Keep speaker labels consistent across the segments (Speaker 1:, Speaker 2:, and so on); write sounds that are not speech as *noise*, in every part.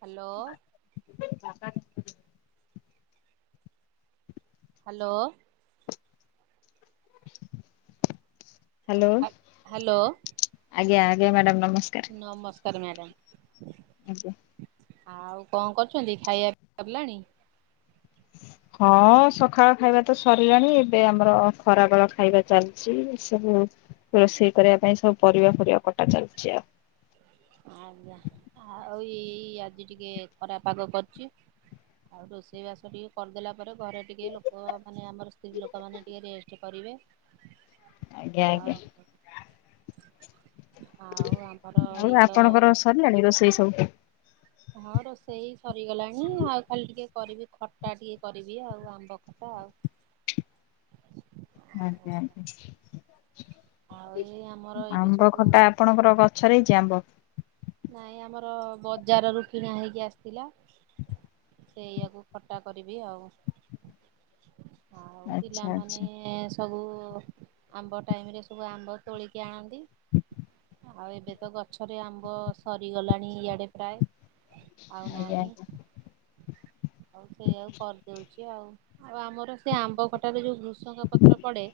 Speaker 1: Hello.
Speaker 2: *unintelligible*
Speaker 1: Hello.
Speaker 2: Hello
Speaker 1: hello
Speaker 2: ଆଜ୍ଞା ଆଜ୍ଞା madam ନମସ୍କାର।
Speaker 1: ନମସ୍କାର ମ୍ୟାଡମ୍।
Speaker 2: ଆଜ୍ଞା।
Speaker 1: ଆଉ କଣ କରୁଛନ୍ତି? ଖାଇବା ପିଇବା ସରିଲାଣି? *inaudible*
Speaker 2: ହଁ ସକାଳ ଖାଇବା ତ ସରିଲାଣି, ଏବେ ଆମର ଖରାବେଳ ଖାଇବା ଚାଲିଛି ସବୁ। ରୋଷେଇ କରିବା ପାଇଁ ସବୁ ପରିବା ପରିବା କଟା ଚାଲଛି ଆଉ।
Speaker 1: ଆଜ୍ଞା, ଆଉ ଏଇ ଆଜି ଟିକେ ଖରା ପାଗ କରିଛି। ଆଉ ରୋଷେଇ ବାସ ଟିକେ କରିଦେଲା ପରେ ଘରେ ଟିକେ ଲୋକ ମାନେ ଆମର ସ୍ତ୍ରୀ ଲୋକମାନେ ଟିକେ ରେଷ୍ଟ କରିବେ। *unintelligible*
Speaker 2: ଆଜ୍ଞା ଆଜ୍ଞା।
Speaker 1: ଆଉ ଆଉ ଆମର
Speaker 2: ଆଉ
Speaker 1: ଏଇ ତ
Speaker 2: ଆପଣଙ୍କର ସରିଲାଣି ରୋଷେଇ ସବୁ?
Speaker 1: ହଁ ରୋଷେଇ ସରିଗଲାଣି ଆଉ ଖାଲି ଟିକେ କରିବି ଖଟା ଟିକେ, କରିବି ଆଉ ଆମ୍ବ ଖଟା ଆଉ। ଆଉ
Speaker 2: ଆଜ୍ଞା
Speaker 1: ଆଉ ଏଇ ଆମର
Speaker 2: ଆଜ୍ଞା
Speaker 1: ଏଇଠି
Speaker 2: ଆମ୍ବ
Speaker 1: ସବୁ
Speaker 2: ଖଟା ଆପଣଙ୍କର ଗ ଛରେ ହେଇଛିି ଆମ୍ବ।
Speaker 1: ନାଇଁ ଆମର ବଜାର ରୁ କିଣା ହେଇକି ଆସିଥିଲା। ସେଇଆକୁ ଖଟା କରିବି ଆଉ। ଆଉ
Speaker 2: ଆଚ୍ଛା
Speaker 1: ପିଲାମାନେ
Speaker 2: ଆଚ୍ଛା
Speaker 1: ସବୁ ଆମ୍ବ ଟାଇମରେ ସବୁ ଆମ୍ବ ତୋଳିକି ଆଣନ୍ତି। ଆଉ ଏବେ ତ ଗଛରେ ଆମ୍ବ ସରିଗଲାଣି ଇଆଡ଼େ ପ୍ରାୟ ଆଉ
Speaker 2: ଆଜ୍ଞା
Speaker 1: ନାହିଁ।
Speaker 2: ଆଜ୍ଞା।
Speaker 1: ଆଉ ସେଇଆଉ କରିଦଉଛି ଆଉ, ଆଉ ଆମର ସେ ଆମ୍ବ ଖଟାରେ ଯୋଉ ବ୍ରୁ ଭୂସଙ୍ଗ ପତ୍ର ପଡ଼େ।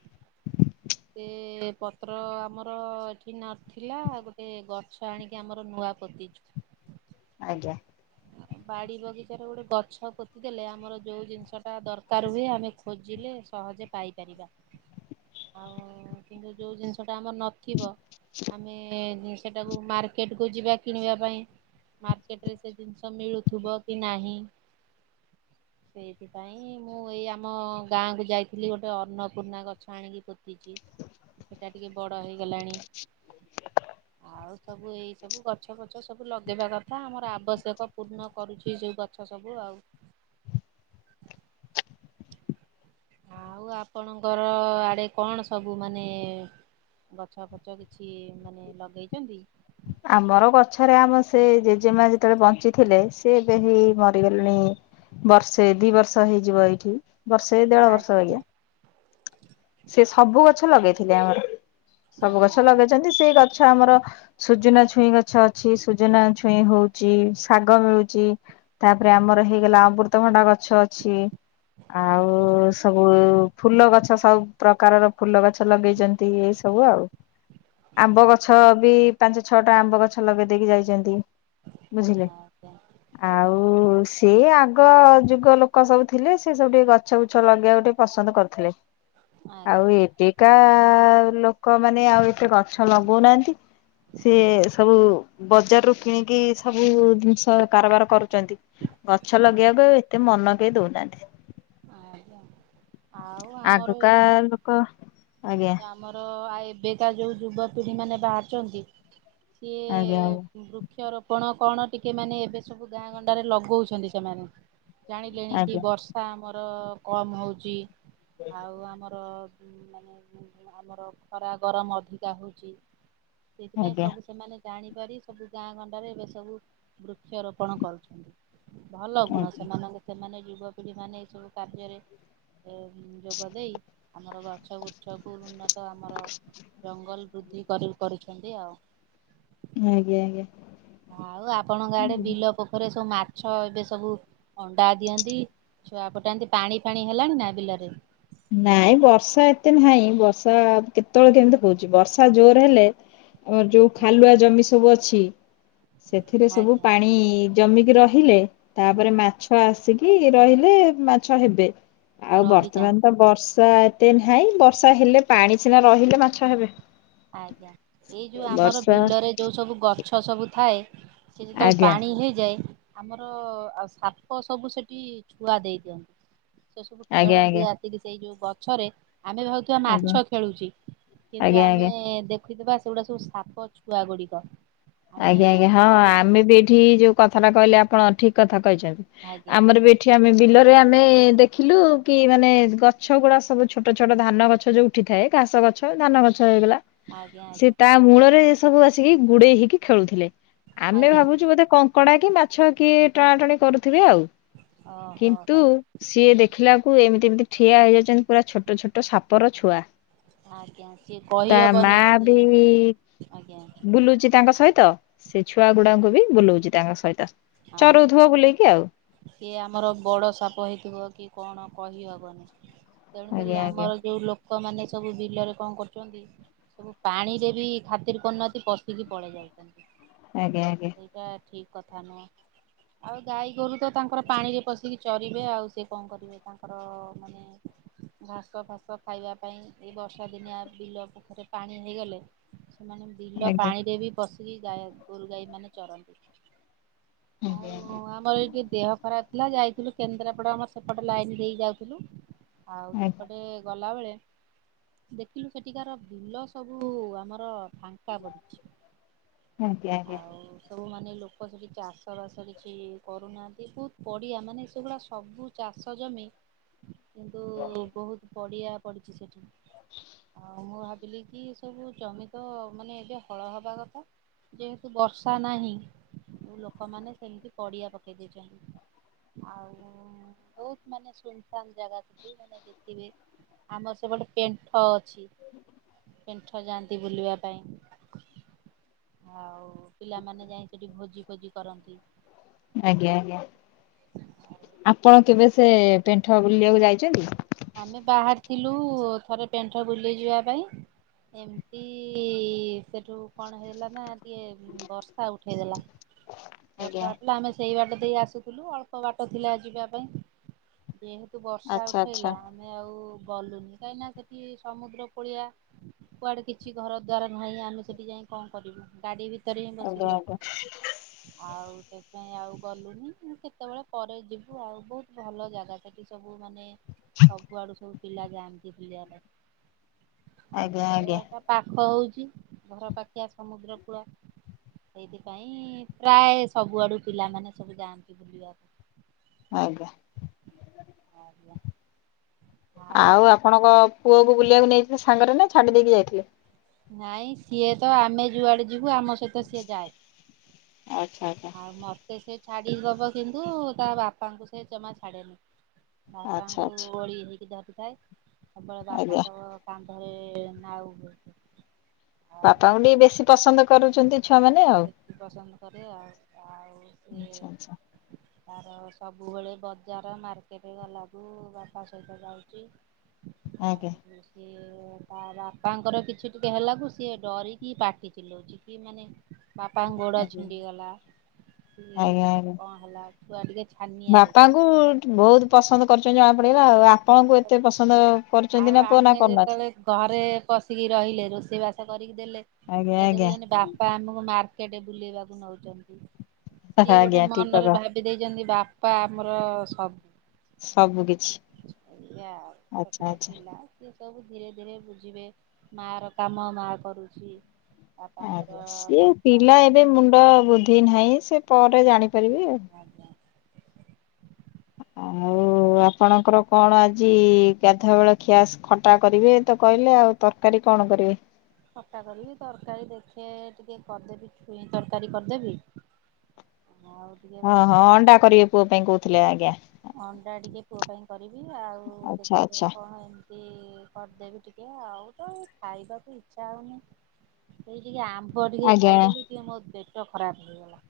Speaker 1: ପତ୍ର ଆମର ଏଠି ନଥିଲା, ଗୋଟେ ଗଛ ଆଣିକି ଆମର। ନୂଆ ପୋତିଚୁ।
Speaker 2: ଆଜ୍ଞା।
Speaker 1: *inaudible* ବାଡ଼ି ବଗିଚାରେ ଗୋଟେ ଗଛ ପୋତି ଦେଲେ ଆମର ଯେଉଁ ଜିନିଷଟା ଦରକାର ହୁଏ, ଆମେ ଖୋଜିଲେ ସହଜେ ପାଇପାରିବା ଆଉ କିନ୍ତୁ ଯୋଉ ଜିନିଷ ସେଟା ଆମର ନଥିବ, ଆମେ ସେଟାକୁ ମାର୍କେଟକୁ ଯିବା କିଣିବା ପାଇଁ। ମାର୍କେଟ ରେ ସେ ଜିନିଷ ମିଳୁଥିବ କି ନାହିଁ ସେଇଥିପାଇଁ ମୁଁ ଏଇ ଆମ ଗାଁକୁ ଯାଇଥିଲି ଗୋଟେ ଅନ୍ନପୂର୍ଣ୍ଣା ଗଛ ଆଣିକି ପୋତିଛି। ସେଟା ଟିକେ ବଡ ହେଇଗଲାଣି, ଆଉ ସବୁ ଏଇ ସବୁ। ଗଛ ଫଛ ସବୁ ଲଗେଇବା କଥା, ଆମର ଆବଶ୍ୟକ ପୂର୍ଣ୍ଣ କରୁଛି ସବୁ ଗଛ ସବୁ ଆଉ *inaudible* ଆଉ ଆପଣଙ୍କର ଆଡେ କଣ ସବୁ ମାନେ ଗଛ ଫଛ କିଛି ମାନେ ଲଗେଇଛନ୍ତି?
Speaker 2: ଆମର ଗଛରେ ଆମ ସେ ଜେଜେମା ଯେତେବେଳେ ବଞ୍ଚିଥିଲେ, ସେ ଏବେ ହିଁ ମରିଗଲେଣି। ବର୍ଷେ ଦି ବର୍ଷ ହେଇଯିବ ଏଇଠି, ବର୍ଷେ ଦେଢ ବର୍ଷ ବାଗିଆ। ସେ ସବୁ ଗଛ ଲଗେଇଥିଲେ ଆମର, ସବୁ ଗଛ
Speaker 1: ଆଜ୍ଞା।
Speaker 2: ଲଗେଇଛନ୍ତି। ସେଇ ଗଛ ଆମର ସୁଜନା ଛୁଇଁ ଗଛ ଅଛି ସୁଜନା ଛୁଇଁ ହଉଛି ଇ ଶାଗ ମିଳୁଛି, ତାପରେ ଆମର ହେଇଗଲା ଅମୃତଭଣ୍ଡା ଗଛ। ଗଛ ଅଛି ଆଉ ସବୁ ଫୁଲ ଗଛ ସବୁ ପ୍ରକାରର ଫୁଲ ଗଛ। ଗଛ ଲଗେଇଛନ୍ତି ଏଇ ସବୁ ଆଉ,
Speaker 1: ହଁ
Speaker 2: ଆମ୍ବ ଗଛ ବି ପାଞ୍ଚ ଛଅଟା ଆମ୍ବ ଗଛ ଲଗେଇ ଦେଇକି ଯାଇଛନ୍ତି, ବୁଝିଲେ?
Speaker 1: ଆଜ୍ଞା
Speaker 2: ଆଉ ସିଏ ଆଗ ଯୁଗ ଲୋକ ସବୁ ଥିଲେ, ସେ ସବୁ ଟିକେ ଗଛ ବୁଛ ଲଗେଇବା ଗୋଟେ ପସନ୍ଦ କରୁଥିଲେ। ଆଉ
Speaker 1: ଆଜ୍ଞା
Speaker 2: ଏବେକା ଲୋକମାନେ ଆଉ ଏତେ ଗଛ ଲଗଉନାହାନ୍ତି। ସିଏ ସବୁ ବଜାରରୁୁ କିଣିକି ସବୁ ଜିନିଷ କାରବାର କରୁ ଚନ୍ତି, ଗଛ
Speaker 1: ଆଜ୍ଞା
Speaker 2: ଲଗେଇବାକୁ ଆ ଏତେ ମନ କେହି ଦଉନାହାନ୍ତି।
Speaker 1: ଆଜ୍ଞା, ଆଉ ଆମର
Speaker 2: ଆଗକା ଲୋକ ଆଜ୍ଞା
Speaker 1: ଏଇ ଆମର ଆଏ ଏବେକା ଯୋଉ ଯୁବପିଢି ମାନେ ବାହାରିଚନ୍ତି ସିଏ
Speaker 2: ଆଜ୍ଞା
Speaker 1: ଉଁ ବୃ କ୍ଷରୋପଣ କଣ ଟିକେ ମାନେ ଏବେ ସବୁ ଗାଁ ଗଣ୍ଡାରେ ଲଗଉଚନ୍ତି ସେମାନେ। ଜାଣିଲେଣି କି
Speaker 2: ଆଜ୍ଞା
Speaker 1: ବର୍ଷ ଷା ଆମର କମ ହଉଚି ଆଉ ଆମର ଉଁ ମାନେ ଆମର ଖରା ଗରମ ଅଧିକା ହଉଚି
Speaker 2: ଆଜ୍ଞା
Speaker 1: ସେଥିପାଇଁ
Speaker 2: ଆଜ୍ଞା
Speaker 1: ସବୁ ସେମାନେ ଜାଣିପାରି ସବୁ ଗାଁ ଗଣ୍ଡାରେ ଏବେ ସବୁ ବୃକ୍ଷରୋପଣ କରୁଛନ୍ତି। ଭଲ ଗୁଣ ସେମାନେ ସେମାନେ ଯୁବପିଢି ମାନେ ଏଇ ସବୁ କାର୍ଯ୍ୟରେ ଏ ଉଁ ଯୋଗ ଦେଇେ ଆମର ଗଛ ଗୁଚ୍ଛକୁ ଉନ୍ନତ ଆମର ଜଙ୍ଗଲ ବୃଦ୍ଧି କରି-କରୁଛନ୍ତି ଆଉ।
Speaker 2: ଆଜ୍ଞା ଆଜ୍ଞା।
Speaker 1: ଆଉ ଆପଣଙ୍କ ଆଡେ ବିଲ ପୋଖରେ ସବୁ ମା ଛ ଏବେ ସବୁ ଅଣ୍ଡା ଦିଅନ୍ତି ଛୁଆ ଫୁଟାନ୍ତି ପାଣି ଫାଣି ହେଲାଣି ନା ବିଲରେ?
Speaker 2: ନାଇଁ ବର୍ଷା ଏତେ ନାହିଁ ବର୍ଷା କେତେବେଳେ କେମତି ହଉଛି ବର୍ଷା ଜୋର ହେଲେ ଅଁ ଯୋଉ ଖାଲୁଆ ଜମି ସବୁ ଅଛି ସେଥିରେ ସବୁ
Speaker 1: ଆଜ୍ଞା
Speaker 2: ପାଣି ଜମିକି ରହିଲେ ତାପରେ ମାଛ ଆସିକି ରହିଲେ ମାଛ ହେବେ। ଆଉ ବର୍ତ୍ତମାନ
Speaker 1: ରହିଯାଆନ୍ତି
Speaker 2: ତ ବର୍ଷା ଏତେ ନାହିଁ ବର୍ଷା ହେଲେ ପାଣି ସିନା ରହିଲେ ମାଛ ହେବେ।
Speaker 1: ଆଜ୍ଞା ଏଇ ଯୋଉ ଆମର
Speaker 2: ବର୍ଷା
Speaker 1: ବିଲରେ ଯୋଉ ସବୁ ଗଛ ସବୁ ଥାଏ। ସେ ଯେତେବେଳେ
Speaker 2: ଆଜ୍ଞା
Speaker 1: ପାଣି ହେଇଯାଏ। ଆମର ଆଉ ସାପ ସବୁ ସେଟି ଛୁଆ ଦେଇ ଦିଅନ୍ତି ସେ ସବୁ
Speaker 2: ଆଜ୍ଞା ଆଜ୍ଞା
Speaker 1: ଖେଳନ୍ତି ଆ କିନ୍ତୁ ସେଇ ଯୋଉ ଗଛରେ ଆମେ ଭାବୁଥିବା
Speaker 2: ଆଜ୍ଞା
Speaker 1: ମାଛ ଖେଳୁଛି କିନ୍ତୁ ଆ
Speaker 2: ଆଜ୍ଞା ଆଜ୍ଞା।
Speaker 1: ମେ ଦେଖୁଥିବା ସେଗୁଡା ସବୁ ସାପ ଛୁଆ ଗୁଡିକ। ଆମେ
Speaker 2: ଆଜ୍ଞା ଆଜ୍ଞା ହଁ
Speaker 1: ଆଜ୍ଞା
Speaker 2: ଆମେ ବି ଏଇଠି ଯୋଉ କଥାଟା କହିଲେ ଆପଣ ଠିକ୍ କଥା କହିଛନ୍ତି
Speaker 1: ଆଜ୍ଞା
Speaker 2: ଆମର ବି ଏଠି ଆମେ ବିଲରେ ଆମେ ଦେଖିଲୁ କି ମାନେ ଗଛ ଗୁଡା ସବୁ ଛୋଟ ଛୋଟ ଧାନ ଗଛ ଯୋଉ ଉଠି ଥାଏ କାସ ଗଛ ଧାନ ଗଛ ହେଇଗଲା।
Speaker 1: ଆଜ୍ଞା
Speaker 2: ସେ
Speaker 1: ଆଜ୍ଞା
Speaker 2: ତା ମୂଳରେ ସବୁ ଆସିକି ଗୁଡେଇ ହେଇକି ଖେଳୁଥିଲେ ଆମେ
Speaker 1: ଆଜ୍ଞା
Speaker 2: ଭାବୁଛୁ ବୋଧେ କ ଙ୍କଡା କି ମାଛ କିଏ ଟଣା ଟଣି କରୁଥିବେ ଆଉ
Speaker 1: ଓହୋ
Speaker 2: କିନ୍ତୁ
Speaker 1: ହୋ
Speaker 2: ସିଏ ଦେଖିଲାକୁ ଏମିତି ଏମିତି ଠିଆ ହେଇଯାଉଚନ୍ତି ପୁରା ଛୋଟ ଛୋଟ ସାପର ଛୁଆ।
Speaker 1: ଆଜ୍ଞା ସିଏ
Speaker 2: ତା
Speaker 1: କହିହବନି
Speaker 2: ମାଆ ବି
Speaker 1: ସିଏ ଆଜ୍ଞା
Speaker 2: ବୁଲୁଚି ତାଙ୍କ ସହି ତ ସେ ଛୁଆ ଗୁଡାଙ୍କୁ ବି ବୁଲଉଚି ତାଙ୍କ ସହିତ।
Speaker 1: ଆ
Speaker 2: ଚରଉଥିବ
Speaker 1: ହଁ।
Speaker 2: ବୁଲେଇକି ଆଉ
Speaker 1: ଇଏ ଆମର ବଡ଼ ସାପ ହେଇଥିବ କି କଣ କହି ହବନି। ତେଣୁ କରି
Speaker 2: ଆଜ୍ଞା ଆଜ୍ଞା
Speaker 1: ଆମର ଯୋଉ ଲୋକମାନେ ସବୁ ବିଲରେ କଣ କରୁଚନ୍ତି ସବୁ ପାଣିରେ ବି ଖାତିର୍ କରୁନାହାନ୍ତି ପସିକି ପଳେଇ ଯାଉଚନ୍ତି।
Speaker 2: ଆଜ୍ଞା ଆଜ୍ଞା।
Speaker 1: ସେଇଟା ଠିକ୍ କଥା ନୁହେଁ। ଆଉ ଗାଈ ଗୋରୁ ତ ତାଙ୍କର ପାଣିରେ ପସିକି ଚରିବେ ଆଉ ସେ କଣ କରିବେ ତାଙ୍କର ମାନେ ଏଁ ଘାସ ଫାସ ଖାଇବା ପାଇଁ। ଏଇ ବର୍ଷା ଦିନିଆ ବିଲ ପୋଖରୀ ରେ ପାଣି ହେଇଗଲେ ସେମାନେ ବିଲ
Speaker 2: ଆଜ୍ଞା।
Speaker 1: ପାଣିରେ ବି ପସିକି ଗାଈ ଗୋରୁ ଗାଈମାନେ ଚରନ୍ତି।
Speaker 2: ଆଜ୍ଞା
Speaker 1: ଆଉ ଆମର ଏଇ ବି ଦେହ ଖରାପ ଥିଲା ଯାଇଥିଲୁ କେନ୍ଦ୍ରାପଡା ଆମର ସେପଟେ ଲାଇନ୍ ଦେଇ ଯାଉଥିଲୁ। ଆଉ
Speaker 2: ଆଜ୍ଞା
Speaker 1: ସେପଟେ ଗଲାବେଳେ ଦେଖିଲୁ ସେଠିକାର ବିଲ ସବୁ ଆମର ଫା ଙ୍କା ପଡିଚି
Speaker 2: ଆଜ୍ଞା ଆଜ୍ଞା
Speaker 1: ଆଉ ସବୁ ମାନେ ଲୋକ ସେଠି ଚାଷ୍ ଷ ବାସ କିଛି କରୁନାହାନ୍ତି ବହୁତ ବଢିଆ ମାନେ ସେଗୁଡା ସବୁ ଚାଷ ଜମି। କିନ୍ତୁ ବହୁତ ପଡିଆ ପଡିଚି ସେଠି। ଆଉ ମୁଁ ଭାବିଲି କି ସବୁ ଜମି ତ ମାନେ ଏବେ ହଳ ହବା କଥା। ଯେହେତୁ ବର୍ଷା ନାହିଁ। ଲୋକମାନେ ସେମିତି ପଡ଼ିଆ ପକେଇ ଦେଇଛନ୍ତି ଆଉ ହୁଁ ବହୁତ ମାନେ ସୁନସାନ୍ ଜାଗା ସେଠି ମାନେ ଦେଖିବେ ଆମର ସେପଟେ ପେଣ୍ଠ ଅ ଛି ପେଣ୍ଠ ଯାଆନ୍ତି ବୁଲିବା ପାଇଁ ଆଉ ପିଲାମାନେ ଯାଇ ସେଠି ଭୋଜି ଭୋଜି କରନ୍ତି।
Speaker 2: ଆଜ୍ଞା ଆଜ୍ଞା। ଆପଣ କେବେ ସେ ପେଣ୍ଠ ବୁଲିବାକୁ ଯାଇଛନ୍ତି?
Speaker 1: ଆମେ ବାହାର ଥିଲୁ ଥରେ ପେଣ୍ଟ ବୁଲେଇ ଯିବା ପାଇଁ। ଏମିତି ସେଠୁ କଣ ହେଇଗଲା ନା ଟିକେ ବର୍ଷା ଉଠେଇଦେଲା। ପଛ
Speaker 2: ଆଜ୍ଞା
Speaker 1: ହଉଥିଲା ଆମେ ସେଇ ବାଟ ଦେଇ ଆସୁଥିଲୁ ଅଳ୍ପ ବାଟ ଥିଲା ଯିବା ପାଇଁ। ଯେହେତୁ ବର୍ଷା
Speaker 2: ଆଚ୍ଛା ଆଚ୍ଛା
Speaker 1: ଉଠେଇଲା ଆମେ ଆଉ ଗଲୁନି କାହିଁକିନା ସେଠି ସମୁଦ୍ର ପଡିଆ କୁଆଡେ କିଛି ଘର ଦ୍ୱାର ନାହିଁ ଆମେ ସେଠି ଯାଇ କଣ କରିବୁ ଗାଡି ବି ତରକାରୀ ହିଁ
Speaker 2: ଆଜ୍ଞା
Speaker 1: ବସିଥିଲା।
Speaker 2: ଆଜ୍ଞା।
Speaker 1: ଆଉ ସେଥିପାଇଁ ଆଉ ଗଲୁନି କେତେବେଳେ ପରେ ଯିବୁ ଆଉ ବହୁତ ଭଲ ଜାଗା। ସେଠି ସବୁ ମାନେ ସବୁଆଡୁ ସବୁ ପିଲା ଯାଆନ୍ତି ବୁଲିବା ପାଇଁ
Speaker 2: ଆଜ୍ଞା ଆଜ୍ଞା
Speaker 1: ଅନଳ ଟା ପାଖ ହଉଛି ଘର ପାଖିଆ ସମୁଦ୍ର କୂଳ। ସେଇଥିପାଇଁ ପ୍ରାୟ ସବୁଆଡୁ ପିଲାମାନେ ସବୁ ଯାଆନ୍ତି ବୁଲିବାକୁ।
Speaker 2: ଆଜ୍ଞା।
Speaker 1: ଆଜ୍ଞା।
Speaker 2: ଆଉ ଆପଣଙ୍କ ପୁଅକୁ ବୁଲିବାକୁ ନେଇଥିଲେ ସାଙ୍ଗରେ ନା ଛାଡି ଦେଇକି ଯାଇଥିଲେ?
Speaker 1: ନାଇଁ ସିଏ ତ ଆମେ ଯୁଆଡ଼େ ଯିବୁ ଆମ ସହିତ ସିଏ ଯାଏ।
Speaker 2: ଆଛା ଆଛା।
Speaker 1: ଆଉ ମତେ ସେ ଛାଡିଦବ କିନ୍ତୁ ତା ବାପାଙ୍କୁ ସେ ଜମା ଛାଡେନି। ବାପା
Speaker 2: ଆଚ୍ଛା
Speaker 1: ଙ୍କୁ
Speaker 2: ଆଚ୍ଛା
Speaker 1: ଓଳି ହେଇକି ଧରିଥାଏ ସବୁବେଳେ
Speaker 2: ଆଜ୍ଞା
Speaker 1: ବାପାଙ୍କ କନ୍ଧ ରେ ନାଉ ହୁଏ। ଆଉ
Speaker 2: ବାପାଙ୍କୁ ଟିକ ବେଶୀ ପସନ୍ଦ କରୁଛନ୍ତି। ଛୁଆମାନେ ଆଉ।
Speaker 1: ଦେଖି ପସନ୍ଦ କରେ ଆଉ ଆଉ ସିଏ
Speaker 2: ଆଚ୍ଛା ଆଚ୍ଛା
Speaker 1: ତାର ସବୁବେଳେ ବଜାର ମାର୍କେଟ ଗଲାକୁ ବାପା ସହିତ ଯାଉଛି। ଆଉ
Speaker 2: ଆଜ୍ଞା
Speaker 1: କିଛି ସ ତା ବାପାଙ୍କର କିଛି ଟିକେ ହେଲାକୁ ସିଏ ଡରିକି ପାଟି ଚି ଲଉଛି କି ମାନେ ବାପା ଙ୍କ ଗୋଡ
Speaker 2: ଆଜ୍ଞା
Speaker 1: ଛିଣ୍ଡିଗଲା।
Speaker 2: ଆଜ୍ଞା
Speaker 1: ଟିକେ
Speaker 2: ଆଜ୍ଞା
Speaker 1: କଣ ହେଲା ଛୁଆ ଟିକେ ଛାନିଆ ହେଇଯ
Speaker 2: ବାପାଙ୍କୁ ବହୁତ ପସନ୍ଦ କରୁଛନ୍ତି ଜଣା ପଡ଼ିଗଲା ଆଉ ଆପଣଙ୍କୁ ଏତେ ପସନ୍ଦ
Speaker 1: ଆଉ
Speaker 2: କରୁଛନ୍ତି ନା ପୁଅ
Speaker 1: ଆମେ
Speaker 2: ନା
Speaker 1: ଯେତେବେଳେ
Speaker 2: କରୁନାହାନ୍ତି?
Speaker 1: ଘରେ ପଶିକି ରହିଲେ ରୋଷେଇ ବାସ କରିକି ଦେଲେ
Speaker 2: ଆଜ୍ଞା
Speaker 1: ସେ
Speaker 2: ଆଜ୍ଞା
Speaker 1: ଦେଖୁଛନ୍ତି ବା ବା ଆମକୁ ମାର୍କେଟରେ ବୁଲେଇବାକୁ ନଉଛନ୍ତି। ସିଏ
Speaker 2: ଆଜ୍ଞା
Speaker 1: ଗୋଟେ
Speaker 2: ଠିକ
Speaker 1: ମନରେ
Speaker 2: କଥା
Speaker 1: ଭାବ କିଏ ଦେଇଛନ୍ତି ବାପା ଆମର ସବୁ
Speaker 2: ସବୁ କିିଛି।
Speaker 1: ହେଲା ଆଉ ଛୋଟ ପିଲା। ସେ ସବୁ ଧୀରେ ଧୀରେ ବୁଝିବେ ମା ର କାମ ମା କରୁଛି।
Speaker 2: ଆଜ୍ଞା
Speaker 1: ବାପାଙ୍କର
Speaker 2: ସିଏ
Speaker 1: କାମ
Speaker 2: ପିଲା
Speaker 1: ବାପା
Speaker 2: ଏବେ ମୁଣ୍ଡ ବୁଦ୍ଧି ନାହିଁ ସେ ପରେ ଜାଣିପାରିବେ ଆଉ।
Speaker 1: ଆଜ୍ଞା।
Speaker 2: ଆଉ ଆପଣଙ୍କର କଣ ଆଜି ଗାଧୁଆ ବେଳ ଖିଆସ ଖଟା କରିବେ ତ କହିଲେ ଆଉ ତରକାରୀ କଣ କରିବେ?
Speaker 1: ଖଟା କରିବି ତରକାରୀ ଦେଖେ ଟିକେ କରିଦେବି ଛୁଇଁ ତରକାରୀ କରିଦେବି। ଆଉ ଟିକେ
Speaker 2: ହଁ
Speaker 1: ଭାବ
Speaker 2: ହଁ ଅଣ୍ଡା କରିବେ ପୁଅ ପାଇଁ କହୁଥିଲେ ଆଜ୍ଞା।
Speaker 1: ଅଣ୍ଡା ଟିକେ ପୁଅ ପାଇଁ କରିବି ଆଉ
Speaker 2: ଆଚ୍ଛା
Speaker 1: ଦେଖ
Speaker 2: ଆଚ୍ଛା
Speaker 1: କଣ ଏମ୍ ତି କରିଦେବି ଟିକେ ଆଉ ତ ଖାଇବାକୁ ଇଚ୍ଛା ହୋଉନି। ସେଇ ଟିକେ ଆମ୍ବ ଟିକେ
Speaker 2: ଆଜ୍ଞା
Speaker 1: ଖାଇଦେଲି ଟିକେ ମୋ ପେଟ ଖରାପ ହେଇଗଲା।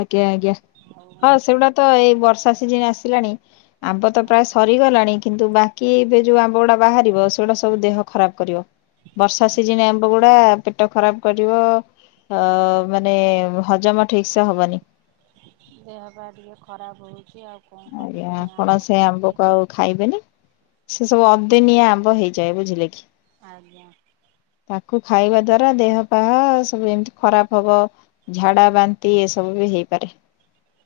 Speaker 2: ଆଜ୍ଞା ଆଜ୍ଞା ହଁ
Speaker 1: ଆଉ
Speaker 2: ସେଗୁଡା ତ ଏଇ ବର୍ଷା ସିଜିନ୍ ଆସିଲାଣି ଆମ୍ବ ତ ପ୍ରାୟ ସରିଗଲାଣି କିନ୍ତୁ ବାକି ଏବେ ଯୋଉ ଆମ୍ବ ଗୁଡା ବାହାରିବ ସେଗୁଡା ସବୁ ଦେହ ଖରାପ କରିବ ବର୍ଷା ସିଜିନ୍‌ ଆମ୍ୱ ଗୋ ପୁରା ପେଟ ଖରାପ କରିବ ଅ ମାନେ ହଜମ ଠିକ୍ ସେ ହବନି।
Speaker 1: ଦେହ ପା ଟିକେ ଖରାପ ହଉଚି ଆଉ କଣ କରିବି
Speaker 2: ଆଜ୍ଞା
Speaker 1: ସେ
Speaker 2: ଆପଣ
Speaker 1: ଆମ୍ୱ
Speaker 2: ସେ
Speaker 1: ଖାଇକି
Speaker 2: ଆମ୍ବକୁ ଆଉ ଖାଇବେନି ସେ ସବୁ ଅଦିନିଆ ଆମ୍ବ ହେଇଯାଏ ବୁଝିଲେ କି।
Speaker 1: ଆଜ୍ଞା।
Speaker 2: ତାକୁ ଖାଇବା ଦ୍ଵାରା ଦେହ ପାହା ସବୁ ଏମିତି ଖରାପ ହବ। ଝାଡା ବାନ୍ତି ଏସବୁ ବି ହେଇପାରେ।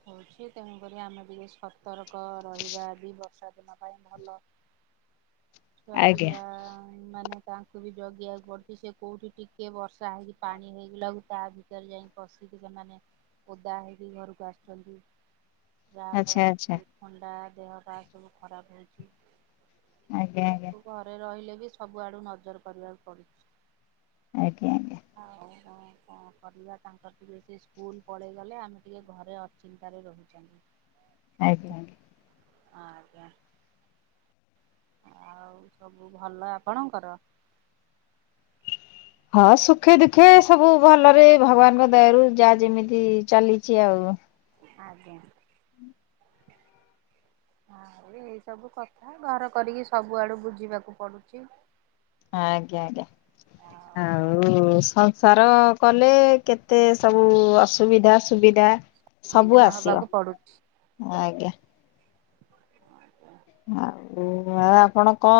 Speaker 1: ହଉଚି। ତେଣୁକରି ଆମେ ଟିକେ ସତର୍କ ରହିବା ବି ବର୍ଷା ଦିନ ପାଇଁ ଭଲ।
Speaker 2: ଆଜ୍ଞା।
Speaker 1: ଛୁଆପିଲା ମାନେ ତାଙ୍କୁ ବି ଜଗିବାକୁ ପଡୁଚି। ସେ କୋଉଠି ଟିକେ ବର୍ଷା ହେଇକି ପାଣି ହେଇଗଲା ବେଳ କୁ ତା ବି କାଲି ଯାଇକି ପଶିକି ସେମାନେ ଓଦା ହେଇକି ଘରକୁ ଆସୁଛନ୍ତି।
Speaker 2: ଆଚ୍ଛା
Speaker 1: ଯାହାଫଳରେ
Speaker 2: ଆଚ୍ଛା
Speaker 1: କି ଥଣ୍ଡା ଦେହ ପା ସବୁ ଖରାପ ହେଉଚି।
Speaker 2: ଆଜ୍ଞା ଆଜ୍ଞା
Speaker 1: ତାକୁ ଘରେ ରହିଲେ ବି ସବୁଆଡୁ ନଜର କରିବାକୁ ପଡୁଚି।
Speaker 2: ଆଜ୍ଞା ଆଜ୍ଞା।
Speaker 1: ଆଉ କଣ କଣ କରିବା ତାଙ୍କର ଟିକେ ସେ ସ୍କୁଲ ପଳେଇଗଲେ ଆମେ ଟିକେ ଘରେ ଅ ଚିନ୍ତାରେ ରହୁଛନ୍ତି।
Speaker 2: ଆଜ୍ଞା।
Speaker 1: ଆଜ୍ଞା। ଆଉ ସବୁ ଭଲ ଆପଣଙ୍କର?
Speaker 2: ହଁ ସୁଖେ ଦୁଃଖେ ସବୁ ଭଲରେ ଭଗବାନଙ୍କ ଦୟା ରୁ ଯା ଯେମିତି ଚାଲିଚି ଆଉ।
Speaker 1: ଆଜ୍ଞା। ଆଉ ଏଇ ସବୁ କଥା ଘର କରିକି ସବୁଆଡୁ ବୁଝିବାକୁ ପଡୁଚି।
Speaker 2: ଆଜ୍ଞା ଆଜ୍ଞା। ଆଉ ସଂସାର କଲେ କେତେ ସବୁ ଅସୁବିଧା ସୁବିଧା ସବୁ
Speaker 1: ସମ୍ମୁଖୀନ
Speaker 2: ଆସିବ।
Speaker 1: ହବାକୁ
Speaker 2: ଆଜ୍ଞା।
Speaker 1: ଆଜ୍ଞା।
Speaker 2: ଆଉ ଆପଣ କଣ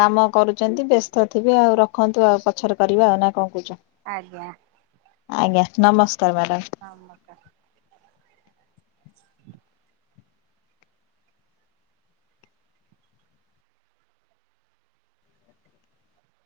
Speaker 2: କାମ କରୁଛନ୍ତି ବ୍ୟସ୍ତ ଥିବେ ଆଉ ରଖନ୍ତୁ ଆଉ। ପ ପଛରେ କରିବା ଆଉ ନା କଣ କହୁଚ?
Speaker 1: ଆଜ୍ଞା।
Speaker 2: ଆଜ୍ଞା ନମସ୍କାର ମ୍ୟାଡ଼ାମ।
Speaker 1: ନମସ୍କାର।